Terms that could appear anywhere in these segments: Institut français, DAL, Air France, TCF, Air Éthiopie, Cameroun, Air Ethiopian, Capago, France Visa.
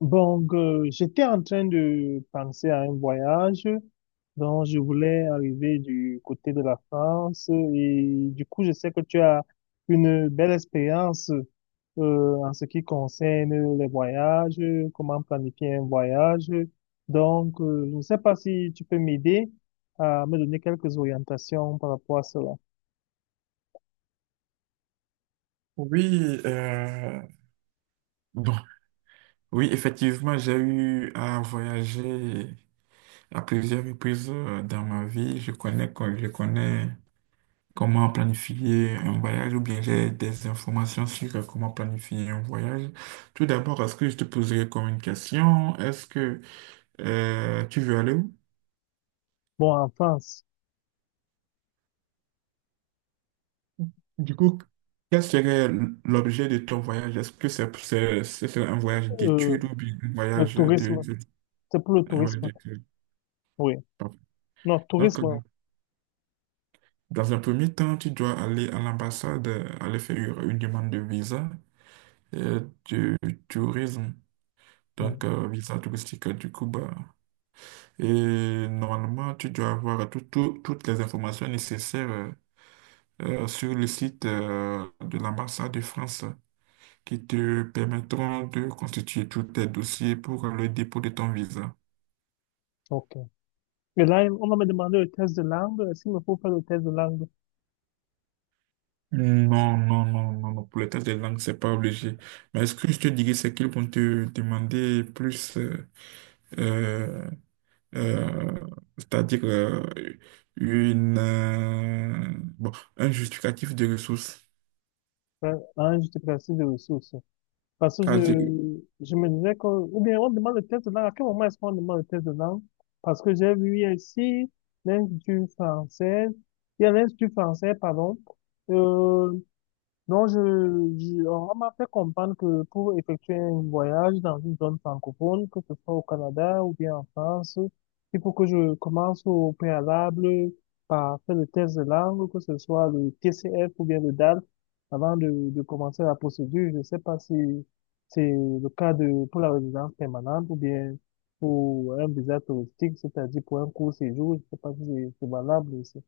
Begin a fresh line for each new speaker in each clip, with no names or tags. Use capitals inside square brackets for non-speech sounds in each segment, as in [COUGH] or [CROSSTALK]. J'étais en train de penser à un voyage dont je voulais arriver du côté de la France, et du coup, je sais que tu as une belle expérience en ce qui concerne les voyages, comment planifier un voyage. Je ne sais pas si tu peux m'aider à me donner quelques orientations par rapport à cela.
Oui, bon, oui, effectivement, j'ai eu à voyager à plusieurs reprises dans ma vie. Je connais comment planifier un voyage ou bien j'ai des informations sur comment planifier un voyage. Tout d'abord, est-ce que je te poserai comme une question? Est-ce que tu veux aller où?
Bon, en France,
Du coup, quel serait l'objet de ton voyage? Est-ce que c'est un voyage
euh,
d'études ou bien
le tourisme,
de-
c'est pour le
un voyage
tourisme.
d'études?
Oui.
Pardon.
Non,
Donc,
tourisme.
dans un premier temps, tu dois aller à l'ambassade, aller faire une demande de visa du tourisme,
Hmm.
donc visa touristique du Cuba. Et normalement, tu dois avoir toutes les informations nécessaires sur le site de l'ambassade de France qui te permettront de constituer tous tes dossiers pour le dépôt de ton visa.
Ok. Et là, on va me demander le test de langue. Est-ce qu'il me faut faire le test de langue?
Non, non, non, non, non, pour le test des langues, c'est pas obligé. Mais ce que je te dirais, c'est qu'ils vont te demander plus. Euh, euh, C'est-à-dire une, euh, bon, un justificatif de ressources.
Ah hein, j'étais placé de ressources. Parce que je me disais que, ou bien on demande le test de langue. À quel moment est-ce qu'on demande le test de langue? Parce que j'ai vu ici l'Institut français, il y a l'Institut français, pardon, e, donc je, on m'a fait comprendre que pour effectuer un voyage dans une zone francophone, que ce soit au Canada ou bien en France, il faut que je commence au préalable par faire le test de langue, que ce soit le TCF ou bien le DAL, avant de commencer la procédure. Je ne sais pas si c'est le cas de, pour la résidence permanente ou bien pour un visa touristique, c'est-à-dire pour un court séjour. Je ne sais pas si c'est valable aussi.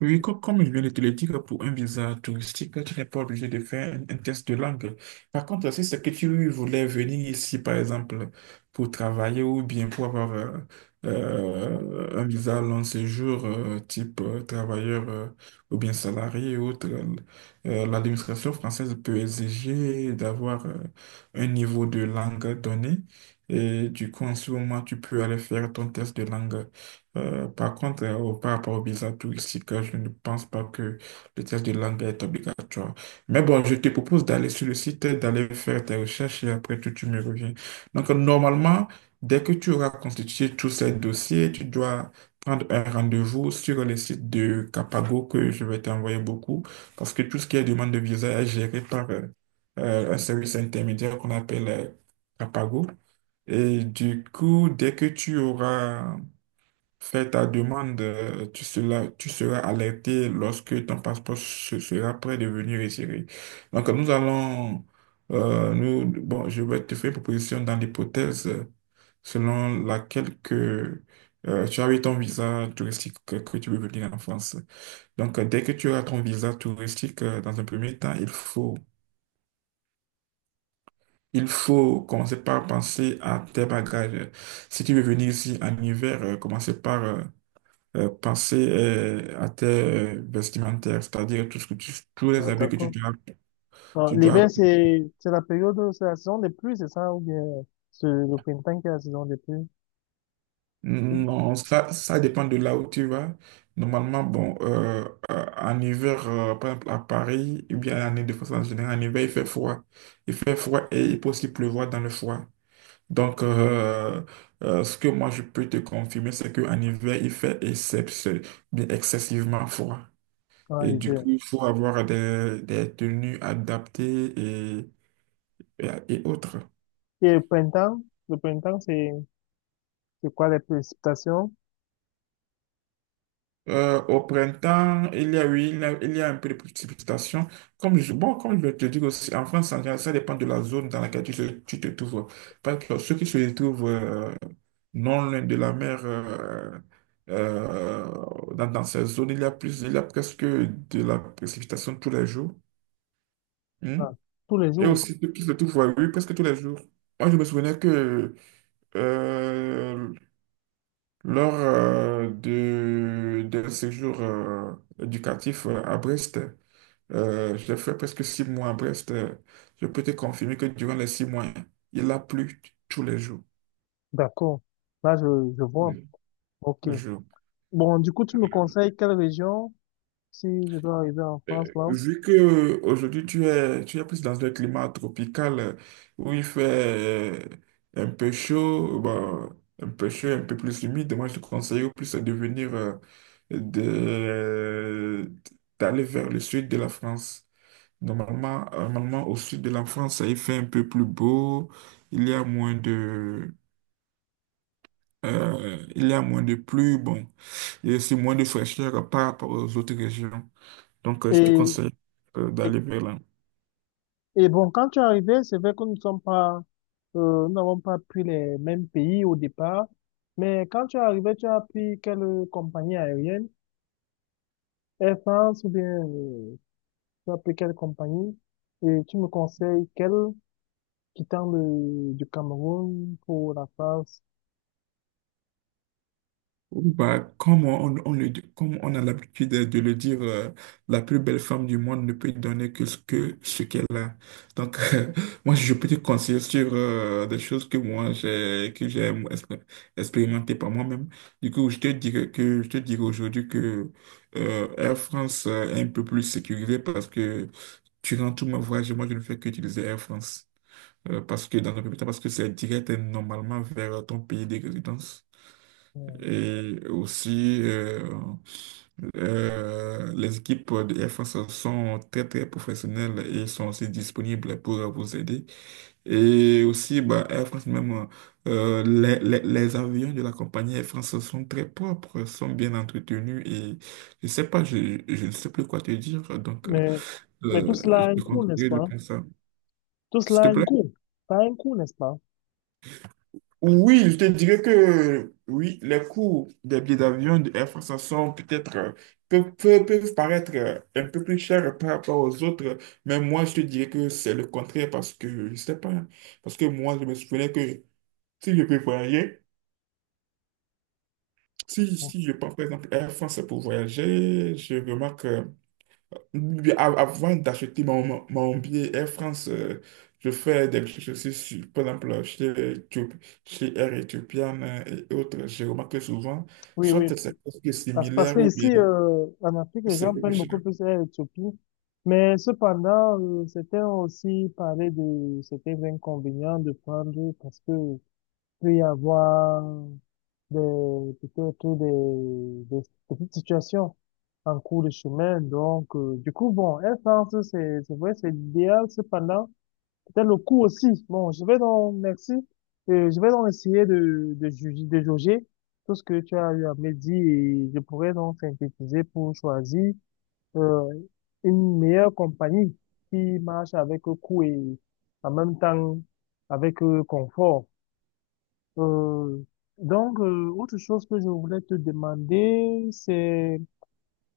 Oui, comme je viens de te le dire, pour un visa touristique, tu n'es pas obligé de faire un test de langue. Par contre, si c'est que tu voulais venir ici, par exemple, pour travailler ou bien pour avoir un visa long séjour, type travailleur ou bien salarié ou autre, l'administration française peut exiger d'avoir un niveau de langue donné. Et du coup, en ce moment, tu peux aller faire ton test de langue. Par contre, par rapport au visa touristique, je ne pense pas que le test de langue est obligatoire. Mais bon, je te propose d'aller sur le site, d'aller faire tes recherches et après tout, tu me reviens. Donc, normalement, dès que tu auras constitué tous ces dossiers, tu dois prendre un rendez-vous sur le site de Capago que je vais t'envoyer beaucoup parce que tout ce qui est demande de visa est géré par un service intermédiaire qu'on appelle Capago. Et du coup, dès que tu auras fais ta demande, tu seras alerté lorsque ton passeport sera prêt de venir retirer. Donc, nous allons, nous, bon, je vais te faire une proposition dans l'hypothèse selon laquelle que, tu as eu ton visa touristique que tu veux venir en France. Donc, dès que tu as ton visa touristique, dans un premier temps, il faut commencer par penser à tes bagages. Si tu veux venir ici en hiver, commencez par penser à tes vestimentaires, c'est-à-dire tout ce que tu- tous les
Ah,
habits que tu
d'accord.
dois,
Ah,
tu dois.
l'hiver, c'est la période, c'est la saison des pluies, c'est ça? Ou bien c'est le printemps qui est la saison des pluies?
Non, ça dépend de là où tu vas. Normalement, bon, en hiver, par exemple à Paris, ou bien en Île-de-France en général, en hiver, il fait froid. Il fait froid et il peut aussi pleuvoir dans le froid. Donc, ce que moi je peux te confirmer, c'est qu'en hiver, il fait bien excessivement froid.
Ah,
Et du coup,
hiver.
il faut avoir des tenues adaptées et autres.
Et le printemps, c'est quoi les précipitations?
Au printemps, il y a, oui, il y a un peu de précipitation. Bon, comme je te dire aussi, en France, en général, ça dépend de la zone dans laquelle tu te trouves. Parce que ceux qui se trouvent non loin de la mer, dans ces zones, il y a presque de la précipitation tous les jours. Hmm.
Ah, tous les
Et
jours.
aussi, ceux qui se trouvent, oui, presque tous les jours. Moi, je me souvenais que euh, lors d'un séjour éducatif à Brest, j'ai fait presque 6 mois à Brest. Je peux te confirmer que durant les 6 mois, il a plu tous les jours.
D'accord. Là, je vois.
Mm.
OK.
Le jour.
Bon, du coup, tu me conseilles quelle région si je dois arriver en France,
Euh,
là?
Vu que aujourd'hui tu es plus dans un climat tropical où il fait un peu chaud, bon, un peu plus humide, moi je te conseille au plus de venir de- d'aller vers le sud de la France. Normalement, au sud de la France, il fait un peu plus beau. Il y a moins de, il y a moins de pluie. Bon, il y a aussi moins de fraîcheur par rapport aux autres régions. Donc, je te
Et,
conseille,
et,
d'aller vers là.
et bon, quand tu es arrivé, c'est vrai que nous ne sommes pas, nous n'avons pas pris les mêmes pays au départ. Mais quand tu es arrivé, tu as pris quelle compagnie aérienne? Air France ou bien tu as pris quelle compagnie et tu me conseilles quelle quittant du Cameroun pour la France.
Bah, comme on a l'habitude de le dire, la plus belle femme du monde ne peut donner que ce qu'elle a. Donc, [LAUGHS] moi, je peux te conseiller sur des choses que j'ai expérimenté par moi-même. Du coup, je te dirais aujourd'hui que Air France est un peu plus sécurisé parce que durant tout mon voyage, moi, je ne fais qu'utiliser Air France. Parce que dans un premier temps, parce que c'est direct et normalement vers ton pays de résidence.
euh,
Et aussi, les équipes de Air France sont très, très professionnelles et sont aussi disponibles pour vous aider. Et aussi, bah, Air France même, les avions de la compagnie Air France sont très propres, sont bien entretenus et je sais pas, je ne sais plus quoi te dire, donc
Mais, mais tout cela
je
a un
te
coût, n'est-ce
conseille de
pas?
penser, ça.
Tout
S'il
cela
te
a un
plaît.
coût. Ça a un coût, n'est-ce pas?
Oui, je te dirais que oui, les coûts des billets d'avion de Air France sont peut-être peuvent paraître un peu plus chers par rapport aux autres, mais moi je te dirais que c'est le contraire parce que je sais pas, parce que moi je me souvenais que si je peux voyager, si je prends par exemple Air France pour voyager, je remarque oui, avant d'acheter mon billet Air France, je fais des recherches aussi sur, par exemple, Éthio- chez Air Ethiopian et autres. Je remarque que souvent,
Oui,
soit
oui.
c'est presque
Parce, parce
similaire
que
ou
ici,
bien
en Afrique, les
c'est
gens
quelque
prennent beaucoup
chose.
plus Air Éthiopie. Mais cependant, certains ont aussi parlé de certains inconvénients de prendre parce que peut y avoir des, peut-être des petites situations en cours de chemin. Du coup, bon, Air France, c'est vrai, c'est l'idéal. Cependant, peut-être le coût aussi. Bon, je vais donc, merci. Je vais donc essayer de juger, de jauger tout ce que tu as eu à me dire et je pourrais donc synthétiser pour choisir, euh, une meilleure compagnie qui marche avec coût et en même temps avec confort. Euh, Autre chose que je voulais te demander, c'est,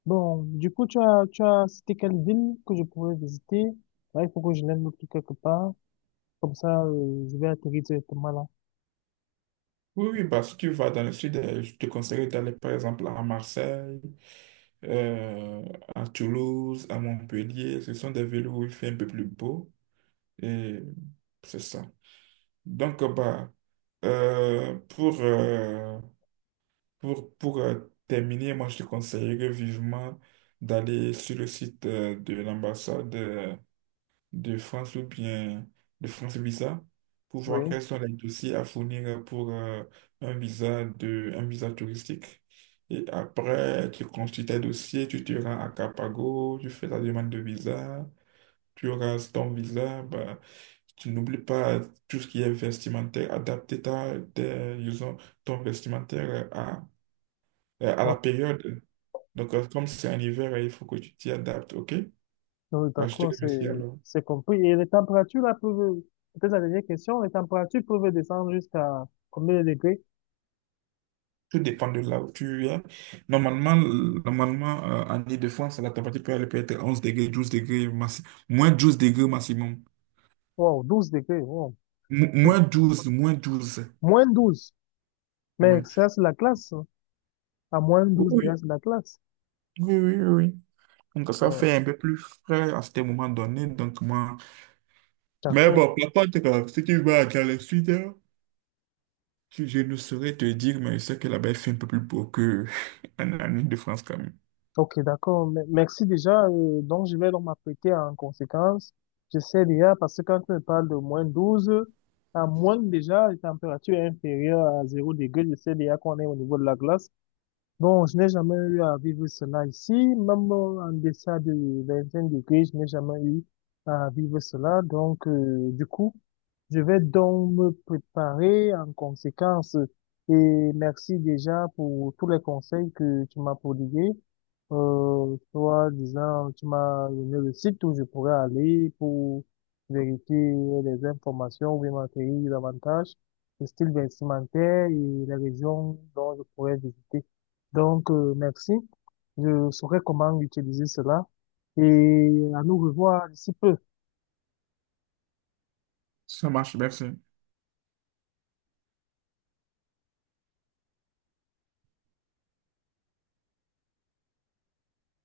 bon, du coup, tu as cité quelle ville que je pourrais visiter? Ouais, il faut que je l'aime noter quelque part. Comme ça, je vais atterrir directement là.
Oui, oui, bah, si tu vas dans le sud, je te conseille d'aller par exemple à Marseille, euh, à Toulouse, à Montpellier. Ce sont des villes où il fait un peu plus beau et c'est ça. Donc, bah, euh, pour. euh, pour terminer, moi, je te conseillerais vivement d'aller sur le site de l'ambassade de France ou bien de France Visa pour voir
Oui.
quels sont les dossiers à fournir pour un visa touristique. Et après, tu construis tes dossiers, tu te rends à Capago, tu fais ta demande de visa, tu auras ton visa. Bah, tu n'oublies pas tout ce qui est vestimentaire, adapter disons, ton vestimentaire à, la
Donc,
période. Donc, comme c'est un hiver, il faut que tu t'y adaptes, ok? Bah, je te
d'accord,
remercie alors.
c'est compris. Et les températures, là, peut-être la dernière question, les températures peuvent descendre jusqu'à combien de degrés?
Tout dépend de là où tu es. Normalement, normalement en Île-de-France, la température peut aller peut-être 11 degrés, 12 degrés, -12 degrés maximum.
Wow, 12 degrés, wow. Écoute,
Moins douze.
moins douze. Mais
Ouais.
ça, c'est la classe, hein. À moins douze
Oui,
degrés, c'est la classe.
oui, oui, oui. Oui. Donc, ça
Euh,
fait un peu plus frais à ce moment donné. Donc, moi. Mais
d'accord.
bon, par contre, si tu vas dans le sud, hein, je ne saurais te dire, mais je sais que là-bas, il fait un peu plus beau que [LAUGHS] en Île-de-France quand même.
Ok, d'accord. Merci déjà. Donc, je vais donc m'apprêter en conséquence. Je sais déjà, parce que quand tu me parles de moins 12, à moins déjà, la température est inférieure à zéro degré. Je sais déjà qu'on est au niveau de la glace. Bon, je n'ai jamais eu à vivre cela ici, même en deçà de 25 degrés, je n'ai jamais eu à vivre cela. Du coup, je vais donc me préparer en conséquence. Et merci déjà pour tous les conseils que tu m'as prodigués. Toi, disant, tu m'as donné le site où je pourrais aller pour vérifier les informations ou bien m'acquérir davantage, le style vestimentaire et les régions dont je pourrais donc, merci. Je saurai comment utiliser cela et à nous revoir d'ici peu.
Ça marche, merci.